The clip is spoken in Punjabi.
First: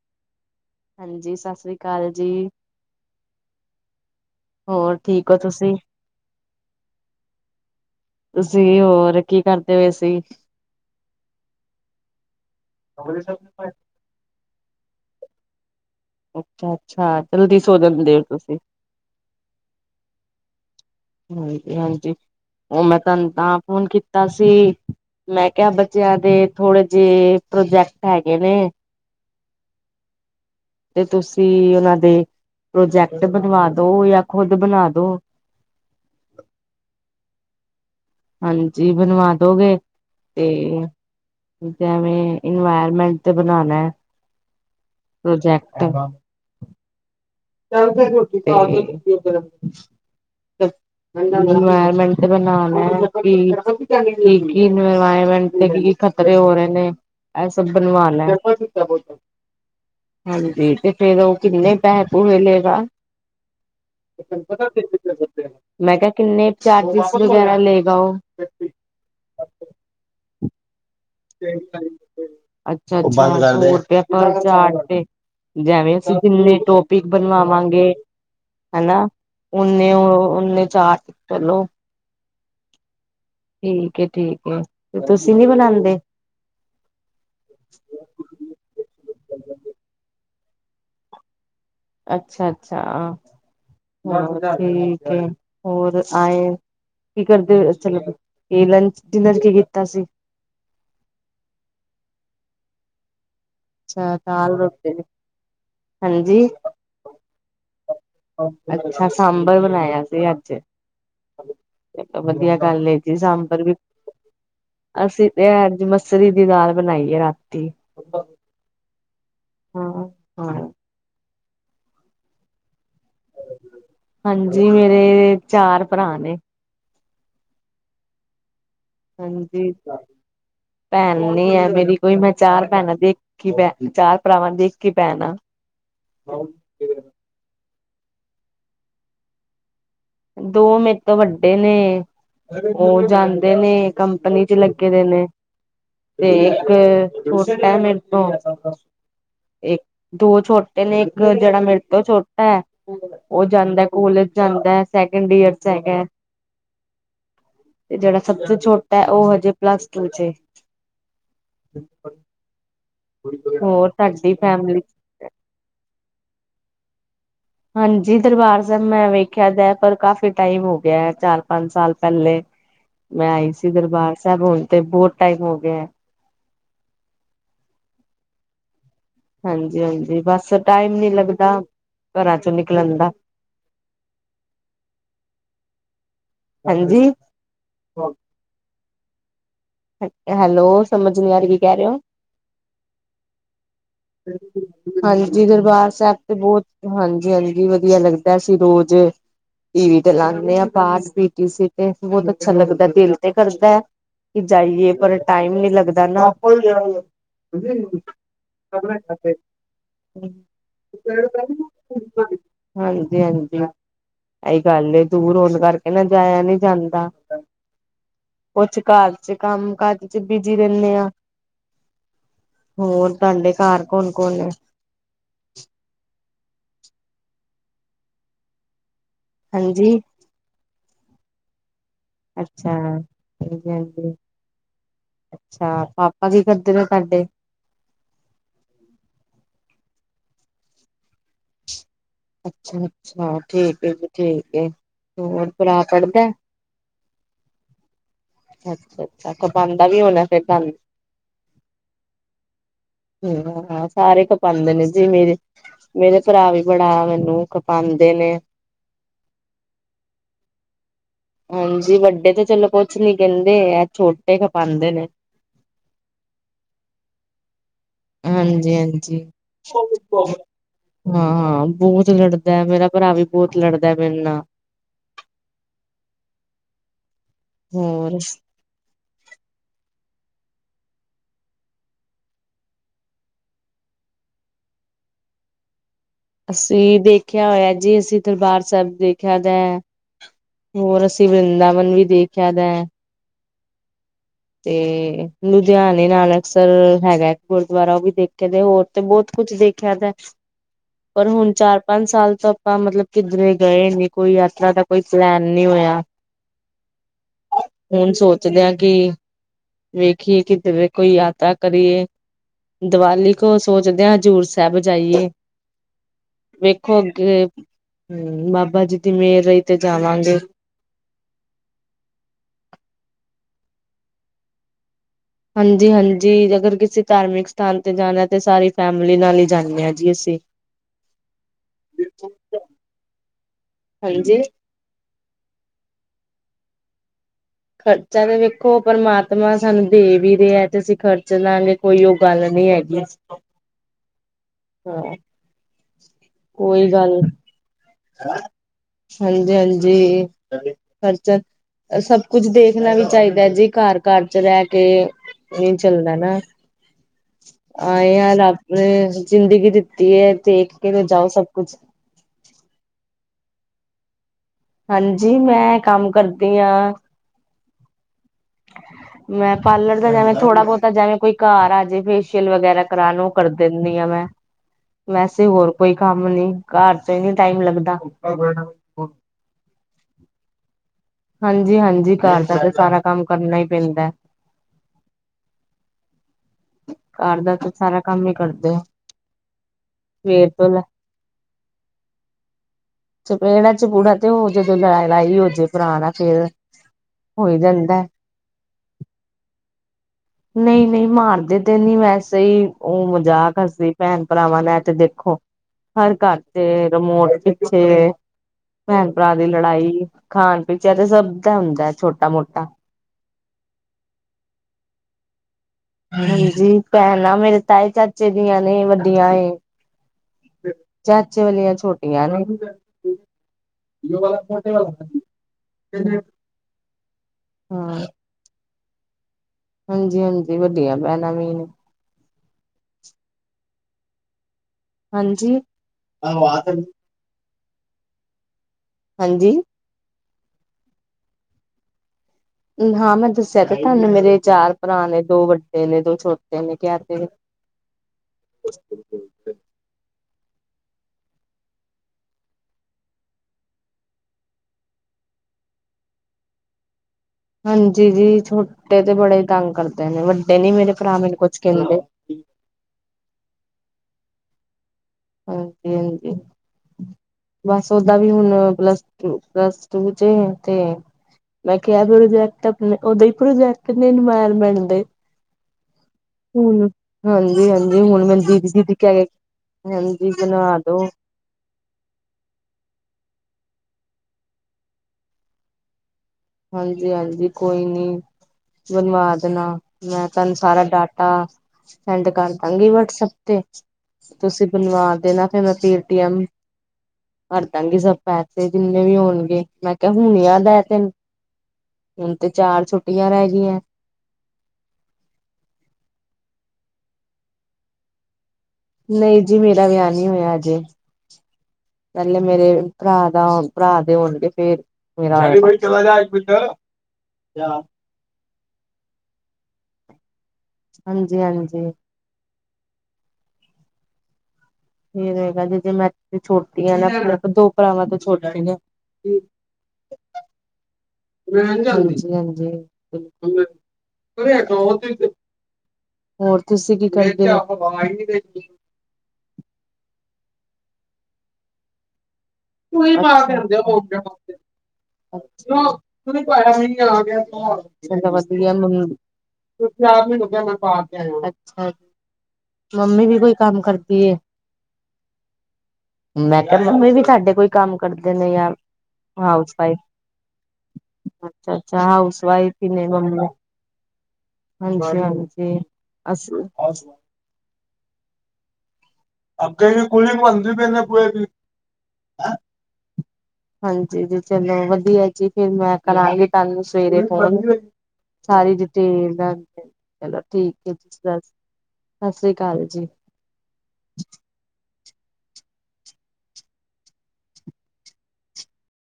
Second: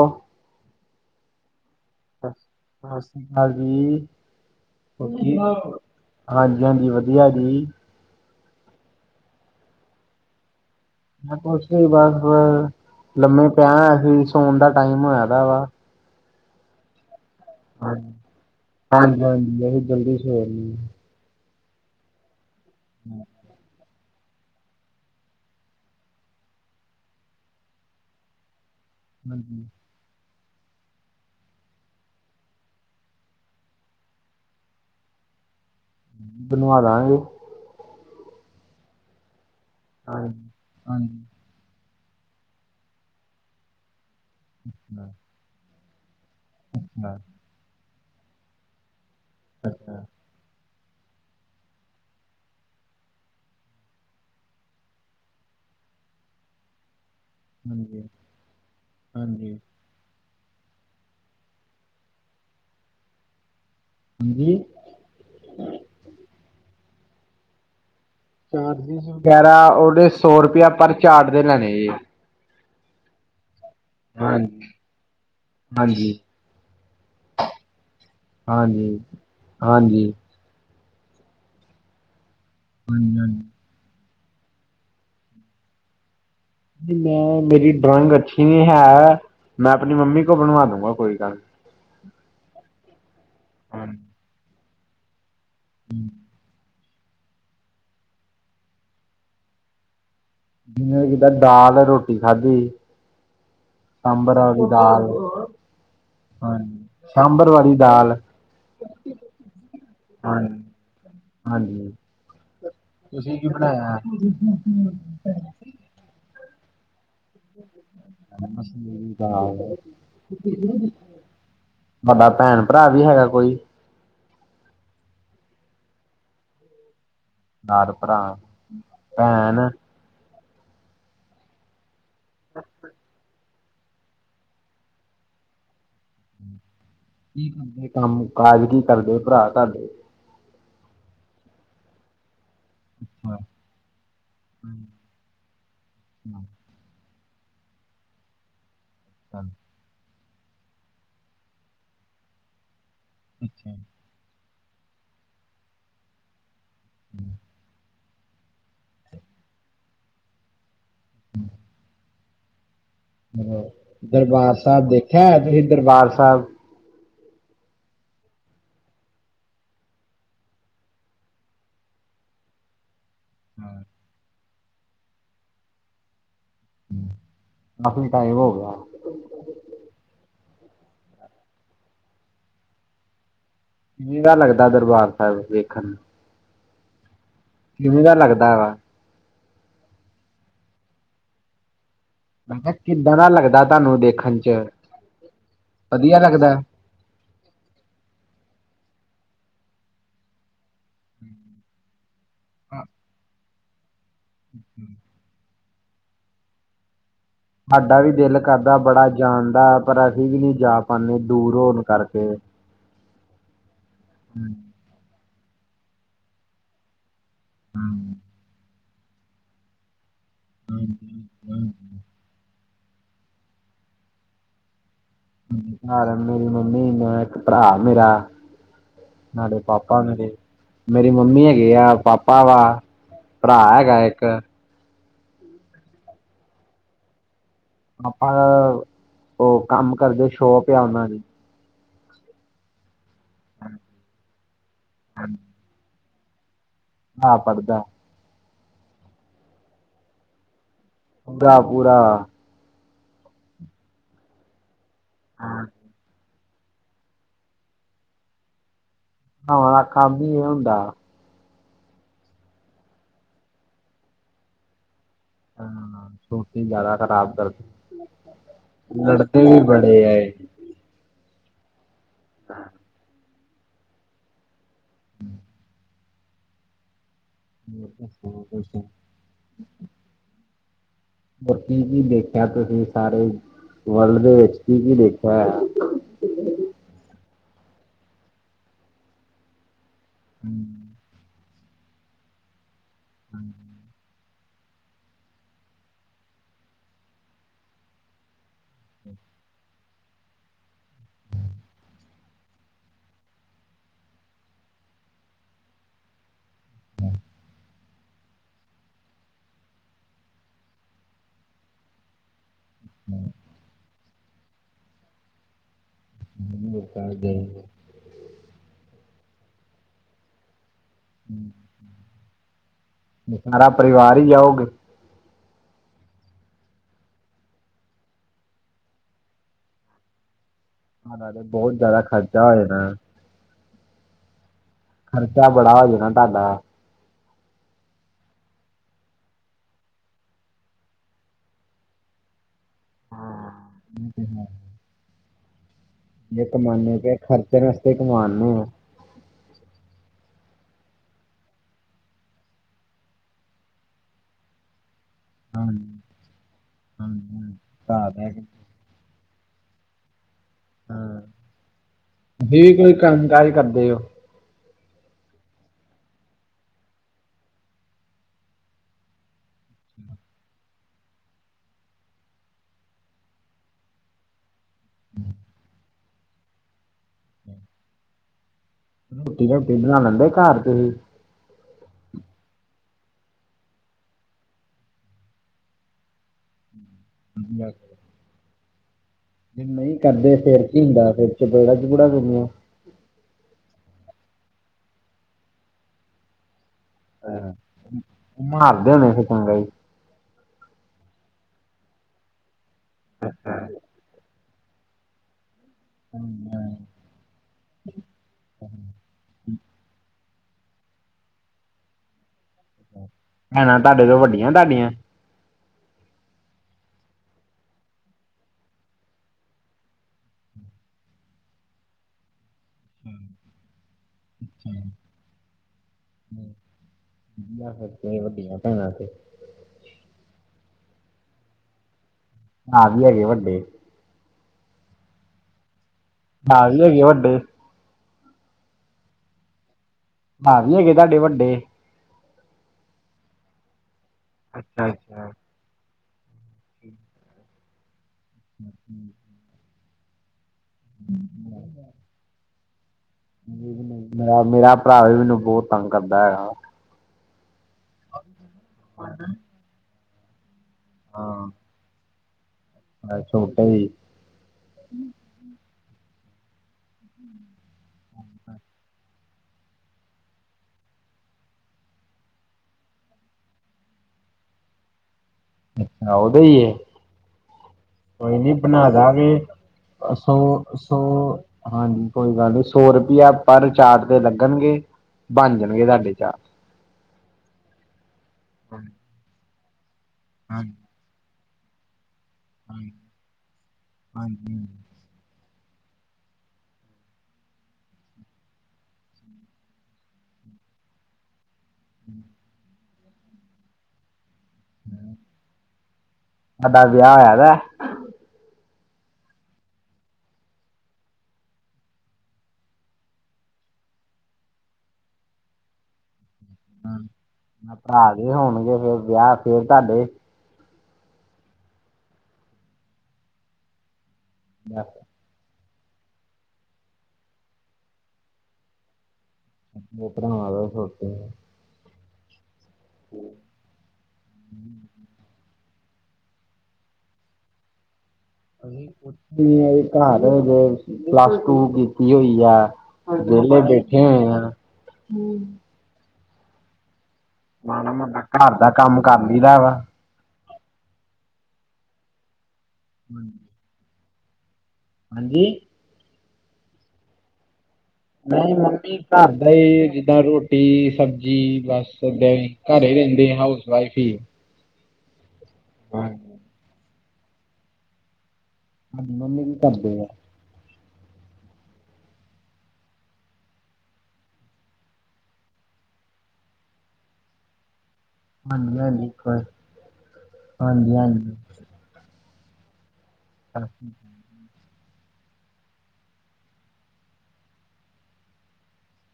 ਓ ਹਾਂਜੀ, ਸਸ੍ਰੀ ਸਸ-ਸਸ੍ਰੀ ਕਾਲ ਜੀ। ਹੋਰ ਠੀਕ ਜੀ? ਹੋ ਤੁਸੀਂ ਹਾਂਜੀ-ਹਾਂਜੀ ਵਧੀਆ ਜੀ। ਤੁਸੀਂ ਹੋਰ ਕੀ ਕਰਦੇ ਬੇ ਸੀ? ਮੈਂ ਕੁਛ ਨੀ ਬਸ ਲੰਮੇ ਪਿਆ ਹੋਇਆ ਸੀ ਸੋਨ ਦਾ ਟਾਈਮ ਹੋਇਆ ਦਾ ਵਾ। ਅਛਾ-ਅੱਛਾ, ਜਲਦੀ ਸੋ ਜਾਂਦੇ ਓ ਤੁਸੀਂ? ਹਾਂਜੀ- ਹਾਂਜੀ ਬਹੁਤ ਜਲਦੀ ਸੋ ਜਾਨੇ ਆ। ਹਾਂਜੀ-ਹਾਂਜੀ ਓ ਮੈਂ ਤੈਨ ਤਾਂ ਫੋਨ ਕਿ ਕਿਤਾ ਸੀ, ਮੈਂ ਕਿਆ ਬੱਚਿਆਂ ਦੇ ਥੋੜੇ ਜੇ ਪ੍ਰੋਜੈਕਟ ਹੈਗੇ ਨੇ ਹਾਂਜੀ। ਤੇ ਤੁਸੀਂ ਉਨਾਂ ਦੇ ਪ੍ਰੋਜੈਕਟ ਬਣਵਾ ਦੋ ਯਾ ਖੁਦ ਬਣਾ ਦੋ। ਬਨਵਾ ਦਾਂਂਗੇ। ਹਾਂਜੀ ਬਣਵਾ ਦੋਗੇ ਤੇ ਹਾਂਜੀ ਹਾਂਜੀ ਤੇ ਜੈਂਵੇਂ ਇਨਵਾਇਰਮੈਂਟ ਤੇ ਬਨਾਨੈ ਅੱਛਾ। ਪ੍ਰੋਜੈਕਟ। ਅੱਛਾ। [inaudible] ਅੱਛਾ ਤੇ ਇਨਵਾਇਰਮੈਂਟ ਤੇ ਬਣਾਨੈ ਕਿ ਕੀ-ਕੀ ਇਨਵਾਇਰਮੈਂਟ ਨੇ ਕੀ ਖ਼ਤਰੇ ਹੋ ਰਏ ਨੇ, ਐ ਸਭ ਹਾਂਜੀ ਬਨਵਾਨੈ। ਹਾਂਜੀ ਹਾਂਜੀ, ਤੇ ਫਿਰ ਓ ਕਿੰਨੇ ਪੈਹੇ ਪੂਹੈ ਲੇਗਾ? ਹਾਂਜੀ ਮੈਂ ਕਿਆ ਕਿੰਨੇ ਚਾਰਜਿਸ ਵਗੈਰਾ ਲਏਗਾ ਓ? ਚਾਰਜਿਸ ਵਗੈਰਾ ਓਦੇ ਸੌ ਰੁਪਇਆ ਪਰ ਚਾਟ ਦੇ [unintelligible] ਲੈਣੇ ਅੱਛਾ- ਜੀ ਅੱਛਾ। ਓ ਬੰਦ ਕਰ ਦੇ। ਪੇਪਰ ਹਾਂਜੀ ਚਾਰਟ ਤੇ, ਜੈਵੇਂ ਹਾਂਜੀ ਅਸੀਂ ਜਿੰਨੇ ਟੋਪਿਕ ਬਣਵਾਵਾਂਗੇ ਹਾਂਜੀ ਹੈਨਾ, ਹਾਂਜੀ ਉਨੇ ਓ ਹਾਂਜੀ ਉਨੇ ਚਾਰਟ ਲੈਲੋ। ਹਾਂਜੀ-ਹਾਂਜੀ। ਠੀਕ ਏ-ਠੀਕ ਏ, ਤੇ ਤੁਸੀਂ ਨੀ ਬਣਾਂਦੇ? ਨੀ -ਨੀ ਮੈਂ ਮੇਰੀ ਡਰਾਇੰਗ ਅੱਛੀ ਨੀ ਹੈ, ਮੈਂ ਅਪਣੀ ਮੰਮੀ ਕੋ ਬਣਵਾ ਦੂੰਗਾ ਕੋਈ ਗੱਲ ਨੀ। ਅੱਛਾ- ਅੱਛਾ ਆ। ਹੋਰ ਠੀਕ ਏ, ਹੋਰ ਆਏ ਕੀ ਕਰਦੇ ਪੇ ਓ ਚਲੋ ਏ ਲੰਚ, ਡਿਨਰ ਕੀ ਕੀਤਾ ਸੀ? ਡਿਨਰ ਕਿਤਾ ਦਾਲ ਰੋਟੀ ਖਾਦੀ ਸੀ ਅੱਛਾ ਸਾਂਬਰ ਆਲੀ ਰੋਟੀ ਦਾਲ, ਹਾਂਜੀ ਸਾਂਬਰ ਵਾਲੀ ਦਾਲ। ਅੱਛਾ ਸਾਂਬਰ ਬਣਾਇਆ ਸੀ ਅੱਜ। ਹਾਂਜੀ ਹਾਂਜੀ ਏ ਤਾਂ ਵਦੀਆ ਗੱਲ ਏ ਜੀ, ਤੁਸੀਂ ਕੀ ਸਾਂਬਰ ਵੀ ਬਣਾਇਆ ਅਸੀਂ ਤੇ ਅਜ ਮਸਰੀ ਦੀ ਦਾਲ ਬਨਾਈ ਏ ਰਾਤੀ। ਮਸਲੀ ਦੀ ਦਾਲ। ਹਾਂ ਹਾਂ ਵਡਾ ਭੇਣ-ਭਰਾ ਵੀ ਹੈਗਾ ਕੋਈ? ਹਾਂਜੀ ਮੇਰੇ ਚਾਰ ਭਰਾ ਨੇ। ਚਾਰ ਭਰਾ। ਭੈਣ ਹਾਂਜੀ, ਭੈਨ ਨੀ ਐ ਮੇਰੀ ਕੋਈ ਮੈਂ ਚਾਰ ਭੈਨਾ ਦੀ ਇਕ ਕਿ ਮੈਂ ਚਾਰ ਭਰਾਵਾਂ ਦੀ ਇਕੀ ਭੈਣ ਆ ਕੀ ਕੰਮ, ਕੰਮ ਕਾਰ ਕੀ ਕਰਦੇ ਭਰਾ ਤੁਆਡੇ? ਦੋ ਮੈ ਤੋਂ ਵੱਡੇ ਨੇ ਉਹ ਅੱਛਾ, ਜਾਂਦੇ ਨੇ ਕੰਪਨੀ ਚ ਲੱਗੇ ਦੇ ਨੇ, ਤੇ ਇਕ ਛੋਟਾ ਏ ਮੇਰੇ ਤੋਂ ਏਕ ਦੋ ਛੋਟੇ ਨੇ ਇਕ ਜੇਹੜਾ ਮੇਰੇ ਤੋਂ ਛੋਟਾ ਐ ਓ ਅੱਛਾ, ਅੱਛਾ। ਜਾਂਦਾ ਏ ਕੋਲਜ ਜਾਂਦਾ ਐ ਸੈਕਿੰਡ ਈਅਰ ਚ ਹੈਗੇ [unintelligible] ਤੇ ਜੇਹੜਾ ਸਭ ਤੋਂ ਛੋਟਾ ਏ ਉਹ ਹਜੇ ਪਲੱਸ ਟੂ ਚੇ [inaudible] ਹੋਰ ਤੁਹਾਡੀ ਦਰਬਾਰ ਫੈਮਿਲੀ ਸਾਬ ਦੇਖਿਆ ਹੋਇਆ ਤੁਸੀਂ, ਦਰਬਾਰ ਸਾਬ ਹਾਂਜੀ ਦਰਬਾਰ ਸਾਬ ਮੈਂ ਵੇਖਿਆ ਦਾ ਪਰ ਕਾਫ਼ੀ ਟਾਈਮ ਹੋ ਗਿਆ ਏ ਚਾਰ ਪੰਜ ਸਾਲ ਪੈਹਲੇ [inaudible] ਮੈਂ ਆਈ ਸੀ ਦਰਬਾਰ ਸਾਬ ਹੁਣ ਤੇ ਬੋਤ ਟਾਈਮ ਹੋ ਗਿਆ ਐ ਹੂੰ, ਕਾਫ਼ੀ ਟਾਈਮ ਹੋ ਗਿਆ ਹਾਂਜੀ, ਹਾਂਜੀ ਬਸ ਟਾਈਮ ਨੀ ਲੱਗਦਾ ਘਰਾਂ ਚੋਂ ਨਿਕਲਨ ਦਾ ਕਿਵੇਂ ਦਾ ਲੱਗਦਾ ਦਰਬਾਰ ਸਾਹਿਬ ਵੇਖਣ ਨੂੰ? ਹਾਂਜੀ ਕਿਵੇਂ ਦਾ ਲੱਗਦਾ ਵਾ? ਹੈਲੋ, ਸਮਝ ਨੀ ਆਰੀ ਕੀ ਕਹਿ ਰਏ ਓ? ਮੈਂ ਕਿਹਾ ਕਿੱਦਾਂ ਦਾ ਲੱਗਦਾ ਤੁਹਾਨੂੰ ਦੇਖਣ ਚ ਹਾਂਜੀ ਜੀ ਦਰਬਾਰ ਸਾਹਬ ਵਧੀਆ ਤੇ ਲੱਗਦਾ ਬੋਤ ਹਾਂਜੀ, ਹਾਂਜੀ ਵਧੀਆ ਲੱਗਦਾ ਅਸੀਂ ਰੋਜ਼ ਟੀ ਵੀ ਤੇ ਲਾਨੇ ਆ। ਪਾਸ ਪੀ ਟੀ ਸੀ ਤੇ ਬਹੁਤ ਅੱਛਾ ਲੱਗਦਾ ਦਿਲ ਤੇ ਕਰਦਾ ਏ ਕਿ ਜਾਈਏ ਪਰ ਟਾਈਮ ਨੀ ਲੱਗਦਾ ਨਾ ਸਾਡਾ ਵੀ ਦਿਲ ਕਰਦਾ ਬੜਾ ਜਾਣ ਦਾ ਪਰ ਅਸੀਂ ਵੀ ਨੀ ਜਾ ਪਾਂਦੇ ਦੂਰ ਹੋਣ ਕਰਕੇ ਹਾਂਜੀ, ਹਾਂਜੀ ਏਹੀ ਗੱਲ ਏ ਦੂਰ ਹੋਣ ਕਰਕੇ ਨਾ ਜਾਇਆ ਨੀ ਜਾਂਦਾ। [unintelligible] ਅੱਛਾ ਘਰ ਚ ਕੰਮ ਕਾਜ ਚ ਬਿਜੀ ਰਹਿਣੇ ਆ ਹੋਰ ਤਾਂਡੇ ਘਰ ਕੌਣ ਕੌਣ ਐ? [unintelligible] ਮੇਰੀ ਮੰਮੀ ਮੈਂ ਇੱਕ ਭਰਾ ਮੇਰਾ ਨਾਲੇ ਹਾਂਜੀ ਪਾਪਾ ਮੇਰੇ, ਮੇਰੇ ਮੰਮੀ ਹੈਗੇ ਆ ਪਾਪ ਪਾ ਅੱਛਾ। ਭਰਾ ਹੈਗਾ ਹਾਂਜੀ-ਹਾਂਜੀ ਇਕ ਅੱਛਾ, ਪਾਪਾ ਕੀ ਕਰਦੇ ਨੇ ਤਹਾਡੇ? ਪਾਪਾ ਉਹ ਕੰਮ ਕਰਦੇ ਸ਼ੋਪ ਆ ਉਨਾਂ ਦੀ ਅੱਛਾ, ਅੱਛਾ ਠੀਕ ਏ ਜੀ ਠੀਕ ਏ ਹੋਰ ਭਰਾ ਪੜਦੈ ਹਾਂ ਪੜਦੈ ਅੱਛਾ, ਅੱਛਾ ਖਪਾਂਦਾ ਵੀ ਹੋਣਾ ਫੇਰ ਤਹਾਨੂੰ ਪੂਰਾ, ਪੂਰਾ ਹੂੰ, ਹਾਂ ਸਾਰੇ ਖਪਾਦੇ ਨੇ ਜੀ ਮੇਰੇ ਮੇਰੇ ਭਰਾ ਵੀ ਬੜਾ ਮੈਨੂੰ ਖਪਾਂਦੇ ਨੇ ਉਨਾ ਦਾ ਕੰਮ ਹੀ ਏਹ ਹੁੰਦਾ ਹਾਂਜੀ, ਵੱਡੇ ਤੇ ਚਲੋ ਕੁਛ ਨੀ ਕਹਿਦੇ ਐ ਛੋਟੇ ਖਪਾਂਂਦੇ ਨੇ ਹਾਂ ਛੋਟੀ ਜਿਆਦਾ ਖਰਾਬ ਕਰਦੇ ਹਾਂਜੀ-ਹਾਂਜੀ। ਇਹ ਹਾਂ ਬਹੁਤ ਲੜਦਾ ਮੇਰਾ ਭਰਾ ਵੀ ਬਹੁਤ ਲੜਦਾ ਮੇਰੇ ਨਾਲ [inaudible] ਹੋਰ। [unintelligible] ਹੋ ਕੀ- ਕੀ ਦੇਖਿਆ ਤੁਸੀਂ ਸਾਰੇ ਵਰਲਡ ਦੇ ਵਿੱਚ ਕੀ- ਕੀ ਦੇਖਿਆ? ਅਸੀਂ ਦੇਖਿਆ ਹੋਇਆ ਜੀ, ਅਸੀਂ ਦਰਬਾਰ ਸਾਹਿਬ ਦੇਖਿਆ ਦਾ ਹੈ। [inaudible] ਹੋਰ ਅਸੀਂ ਵਰਿੰਦਾਵਨ ਵੀ ਦੇਖਿਆ ਦਾ। [inaudible] ਤੇ ਲੁਧਿਆਣੇ ਨਾਨਕਸਰ ਹੈਗਾ ਗੁਰਦੁਆਰਾ, ਉਹ ਵੀ ਦੇਖਿਆ ਤੇ ਹੋਰ। ਤੇ ਬਹੁਤ ਕੁਛ ਦੇਖਿਆ ਦੈ। [inaudible] ਪਰ ਹੁਣ ਚਾਰ ਪੰਜ ਸਾਲ ਤੋਂ ਆਪਾਂ ਮਤਲਬ ਕਿੱਧਰੇ ਗਏ ਨੀ, ਕੋਈ ਯਾਤਰਾ ਦਾ ਕੋਈ ਪਲੈਨ ਨਹੀਂ ਹੋਇਆ। [inaudible] ਹੁਣ ਸੋਚਦੇ ਹਾਂ ਕਿ ਵੇਖੀਏ ਕਿਤੇ ਕੋਈ ਯਾਤਰਾ ਕਰੀਏ। ਦੀਵਾਲੀ ਕੋਲ ਸੋਚਦੇ ਹਾਂ ਹਜ਼ੂਰ ਸਾਹਿਬ ਜਾਈਏ। ਵੇਖੋ ਅੱਗੇ ਹਮ ਬਾਬਾ ਜੀ ਦੀ ਮੇਹਰ ਰਹੀ ਤੇ ਜਾਵਾਂਗੇ। [inaudible] ਸਾਰਾ ਪਰਿਵਾਰ ਹੀ ਜਾਓਗੇ? ਹਾਂਜੀ -ਹਾਂਜੀ ਅਗਰ ਕਿਸੇ ਧਾਰਮਿਕ ਸਥਾਨ ਤੇ ਜਾਣਾ ਤੇ ਸਾਰੀ ਫੈਮਲੀ ਨਾਲ ਹੀ ਜਾਂਦੇ ਹਾਂ ਜੀ ਅਸੀਂ। ਹਨਾ ਬਹੁਤ ਜਿਆਦਾ ਖਰਚਾ ਹੋ ਜਾਣਾ। ਹਾਂਜੀ। ਖਰਚਾ ਬੜਾ ਹੋ ਜਾਣਾ ਤੁਹਾਡਾ। ਖਰਚਾ ਤੇ ਵੇਖੋ ਪਰਮਾਤਮਾ ਸਾਨੂੰ ਦੇ ਵੀ ਰਿਹਾ ਹੈ, ਤੇ ਅਸੀਂ ਖਰਚ ਲਾਂਗੇ। ਕੋਈ ਉਹ ਗੱਲ ਨਹੀਂ ਹੈਗੀ। [inaudible] ਹਾਂ। ਜੇ ਕੋਈ ਕਮਾਨੇ ਪੇ ਗੱਲ ਖਰਚੇ ਵਾਸਤੇ ਕਮਾਨੇ ਆ। ਹਾਂਜੀ- ਹਾਂਜੀ। ਸਭ ਕੁਛ ਦੇਖਣਾ ਵੀ ਚਾਹੀਦਾ ਹੈ ਜੀ, ਘਰ- ਘਰ ਚ ਰਹਿ ਕੇ। ਹਾਂ ਨਹੀਂ ਚੱਲਦਾ ਨਾ, ਹਾਂ, ਹਾਂ, ਆਏ ਘਰ ਯਾ ਰਹਿ ਕੇ। ਰਬ ਨੇ ਜ਼ਿੰਦਗੀ ਦਿੱਤੀ। ਏ ਤੇ ਇੱਕ ਕੇ ਹਾਂ, ਜਾਓ ਸਭ ਕੁਛ। ਤੁਸੀਂ ਜ ਵੀ ਕੋਈ ਕੰਮ ਕਾਰਜ ਕਰਦੇ ਹੋ? ਹਾਂਜੀ ਮੈਂ ਕੰਮ ਕਰਦੀ ਹਾਂ। [inaudible] ਮੈਂ ਪਾਰਲਰ ਦਾ ਜਿਵੇਂ ਥੋੜਾ ਬਹੁਤਾ, ਜਿਵੇਂ ਕੋਈ ਘਰ ਆ ਜਾਵੇ ਫੇਸ਼ੀਅਲ ਵਗੈਰਾ ਕਰਾਉਣ, ਉਹ ਕਰ ਦਿੰਦੀ ਆ ਮੈਂ। ਵੈਸੇ ਹੋਰ ਕੋਈ ਕੰਮ ਨੀ, ਘਰ ਚ ਹੀ ਨੀ ਟਾਈਮ ਲੱਗਦਾ। ਰੋਟੀ- ਰੋਟੀ ਬਣਾ ਲੈਂਦੇ ਘਰ ਚ ਹੀ। ਹਾਂਜੀ- ਹਾਂਜੀ ਘਰ ਦਾ ਤੇ ਸਾਰਾ ਕੰਮ ਕਰਨਾ ਹੀ ਪੈਂਦਾ। ਘਰ ਦਾ ਤਾਂ ਸਾਰਾ ਕੰਮ ਹੀ ਕਰਦੇ ਆ। ਜ ਨਹੀਂ ਕਰਦੇ ਸਵੇਰ ਫਿਰ ਤੋਂ ਲੈ ਕੀ ਹੁੰਦਾ, ਫਿਰ ਚਬੇੜਾ ਚਬੂੜਾ ਪੈਂਦੀਆਂ। ਚਪੇੜਾ ਚਪੂੜਾ ਤੇ ਉਹ ਜਦੋਂ ਲੜਾਈ- ਲੜਾਈ ਹੋਜੇ ਭਰਾ ਨਾਲ ਆ ਫੇਰ। ਅ ਹੋਈ ਜਾਂਦਾ ਹੈ। ਮਾਰਦੇ ਹੋਣੇ ਫੇਰ ਚੰਗਾ ਹੀ। ਨਹੀਂ- ਨਹੀਂ ਮਾਰਦੇ ਤੇ ਨਹੀਂ ਵੈਸੇ ਹੀ ਉਹ ਮਜ਼ਾਕ ਹਸਦੀ ਭੈਣ। ਭਰਾਵਾਂ ਨੇ ਤੇ ਦੇਖੋ ਹਰ ਘਰ ਤੇ ਰਿਮੋਟ ਪਿੱਛੇ ਪੈਣ ਪਰਾ ਦੀ ਲੜਾਈ ਖਾਣ ਪੀਛੇ ਤੇ ਸਭ ਦਾ ਹੁੰਦਾ ਛੋਟਾ ਮੋਟਾ ਪੈਣਾ ਤੁਹਾਡੇ ਤੋਂ ਵੱਡੀਆਂ ਤੁਹਾਡੀਆ ਹਾਂਜੀ, ਪੈਣਾਂ ਮੇਰੇ ਤਾਏ ਚਾਚੇ ਦੀਆਂ ਨੇ ਵੱਡੀਆਂ ਏ ਚਾਚੇ ਵਾਲੀਆਂ ਛੋਟੀਆਂ ਨੇ [unintelligible] ਹਾਂ [unintelligible] ਹੈਨਾ ਤੇ ਹਾਂਜੀ- ਹਾਂਜੀ। ਵੱਡੀਆਂ ਪੈਣਾਂ ਵੀ ਨੇ ਹਾਂ ਵੀ ਹੈਗੇ ਵੱਡੇ ਹਾਂਜੀ। ਪਰਾ ਵੀ ਹਾਂਜੀ ਹੈਗੀ ਵੱਡੇ ਹਾਂਜੀ। ਪਰਾ ਵੀ ਹੈਗੇ ਤੁਹਾਡੇ ਵੱਡੇ ਹਾਂ ਮੈਂ ਦੱਸਿਆ ਤੇ ਤੁਹਾਨੂੰ ਮੇਰੇ ਚਾਰ ਅੱਛਾ ਭਰਾ ਨੇ, ਅੱਛਾ ਦੋ ਵੱਡੇ ਨੇ, ਦੋ ਛੋਟੇ ਨੇ ਕਿਆ ਤੇ ਵੇ ਹੂ ਹੂ ਨਹੀਂ, ਮੇ ਮੇਰਾ ਪਰਾ ਵੀ ਮੈਨੂੰ ਬਹੁਤ ਤੰਗ ਕਰਦਾ ਆ ਹਾਂਜੀ ਜੀ ਛੋਟੇ ਤੇ ਬੜਾ ਈ ਤੰਗ ਕਰਦੇ ਨੇ ਵੱਡੇ ਨੀ ਮੇਰੇ ਪਰਾ ਮੈਨੂੰ ਕੁਛ ਕਹਿੰਦੇ ਮੈ ਛੋਟੇ ਜਿ ਹਾਂਜੀ ਹਾਂਜੀ [inaudible] ਬਸ ਓਦਾਂ ਵੀ ਹੁਣ ਪਲੱਸ ਟੂ ਪਲੱਸ ਟੂ ਇਚ ਤੇ ਮੈਂ ਕਿਹਾ ਰਿਜੈਕਟ ਆਪਨੇ ਉਦੋਂ ਹੀ ਪ੍ਰੋਜੈਕਟ ਨੇ ਇਨਵਾਅਰਮੈਂਟ ਦੇ ਅੱਛਾ ਉਹਦੇ ਹੀ ਹੈ ਹੁਣ, ਹਾਂਜੀ-ਹਾਂਜੀ ਹੁਣ ਕੋਈ ਮੈਨ ਨੀ ਬਣਾ ਦੀਦੀ-ਦੀਦੀ ਕਹਿ ਕੇ ਦਾਂਗੇ ਹਾਂਜੀ, ਸੌ ਬਨਾ ਸੌ ਦੋ ਹਾਂਜੀ, ਕੋਈ ਗੱਲ ਨਹੀਂ, ਸੌ ਰੁਪਇਆ ਪਰ ਚਾਰਟ ਦੇ ਲੱਗਣਗੇ ਬਨ ਜਾਣਗੇ ਤੁਹਾਡੇ ਚਾਰਟ ਹਾਂਜੀ- ਹਾਂਜੀ। ਕੋਈ ਨੀ, ਬਨਵਾ ਦੇਣਾ ਮੈਂ ਤੁਹਾਨੂੰ ਹਾਂਜੀ ਸਾਰਾ ਡਾਟਾ, ਸੈਂਡ ਕਰ ਦਾੰਗੀ ਵਟਸਪ ਤੇ, ਤੁਸੀਂ ਹਾਂਜੀ ਬਨਵਾ ਦੇਣਾ ਫਿਰ ਮੈਂ ਪੇ ਟੀ ਐਮ ਕਰਦਾਂਗੇ ਸਭ ਪੈਸੇ ਜਿੰਨੇ ਵੀ ਹੋਨਗੇ, ਮੈਂ ਕਿਹਾ ਹੁਨ ਯਾਦ ਆਯਾ ਤੈਨੂੰ ਹੁਨ ਤੇ ਚਾਰ ਛੁੱਟੀਆਂ ਰਹਿ ਗਈਆਂ ਤੁਹਾਡਾ ਵਿਆਹ ਹੋਇਆ ਦਾ ਨਹੀਂ ਜੀ ਮੇਰਾ ਵਿਆਹ ਨਹੀ ਹੋਇਆ ਅਜੇ ਪਹਿਲੇ ਮੇਰੇ, ਪਰਾ ਦਾ ਪਰਾ ਦੇ ਹੋਨਗੇ ਫੇਰ ਮੇਰਾ ਹੂ, ਪਰਾ ਦੇ ਹੋਨਗੇ, ਫੇਰ ਵਿਆਹ ਫੇਰ ਤੁਹਾਡੇ ਹਾਂਜੀ- ਹਾਂਜੀ। [unintelligible] ਫੇਰ ਹੋਏਗਾ ਜੇ ਜੀ ਮੈਂ ਛੋਟੀ ਹਾਂ ਨਾ, ਆਪਨੇ ਆਪ ਦੋ ਭਰਾਵਾਂ ਤੋਂ ਛੋਟੀ ਹਾਂ ਉਹ ਪਰਾਵਾਂ ਤੋ ਛੋਟੀ ਏ [unintelligible] ਹੋਰ ਤੁਸੀਂ ਕੀ ਕਰਦੇ ਓ ਮੇਰੇ ਪਰਾ ਨੇ ਪਲੱਸ ਟੂ ਕੀਤੀ ਹੋਈ ਆ [unintelligible] ਵਿਹਲੇ ਬੈਠੇ ਹੋਏ ਆ ਚਲੋ ਵਦੀਆ ਮਾੜਾ ਮੋਟਾ ਘਰ ਦਾ ਕੰਮ ਕਰ ਲਈਦਾ ਵਾ ਅਛਾ, ਮੰਮੀ ਵੀ ਕੋਈ ਕੰਮ ਕਰਦੀ ਏ ਹਾਂਜੀ। ਮੈਂ ਕਿਹਾ, ਮੰਮੀ ਵੀ ਤਾਡੇ ਕੋਈ ਕੰਮ ਕਰਦੇ ਨੇ ਨਹੀਂ ਯਾਰ ਮੰਮੀ ਘਰਦਾ ਹਾਊਸ ਹੀ ਵਾਈਫ ਜਿੱਦਾਂ ਰੋਟੀ, ਸਬਜ਼ੀ ਅੱਛਾ ਬਸ ਅੱਛਾ ਓਦਾਂ ਹਾਊਸ ਹੀ ਵਾਈਫ ਘਰੇ ਹੀ ਨੇ ਰੈਂਦੇ ਮੰਮੀ ਹਾਊਸ ਵਾਈਫ ਹੀ ਹਾਂਜੀ- ਹਾਂਜੀ। ਹਾਂਜੀ ਅਸ ਹਾਂਜੀ, ਮੰਮੀ ਜੀ ਅੱਗੇ ਵੀ ਕੁਲੀਗ ਬਣਦੀ, ਪਹਿਲੇ ਪੂਰੇ ਦੀ [inaudible] ਹਾਂਜੀ ਜੀ ਚਲੇ, ਵਧੀਆ ਜੀ ਫੇਰ ਮੈਂ ਕਰਾਂਗੀ ਤਾਨੂੰ ਸਵੇਰੇ ਫੋਨ ਸਾਰੀ ਹਾਂਜੀ ਹਾਂਜੀ ਡਿਟੇਲ ਕੋਈ- ਅ [unintelligible] ਚਲੋ ਠੀਕ ਐ ਹਾਂਜੀ ਜੀ, ਹਾਂਜੀ ਸਸ੍ਰੀ ਅਕਾਲ ਜੀ ਹਾਂਜੀ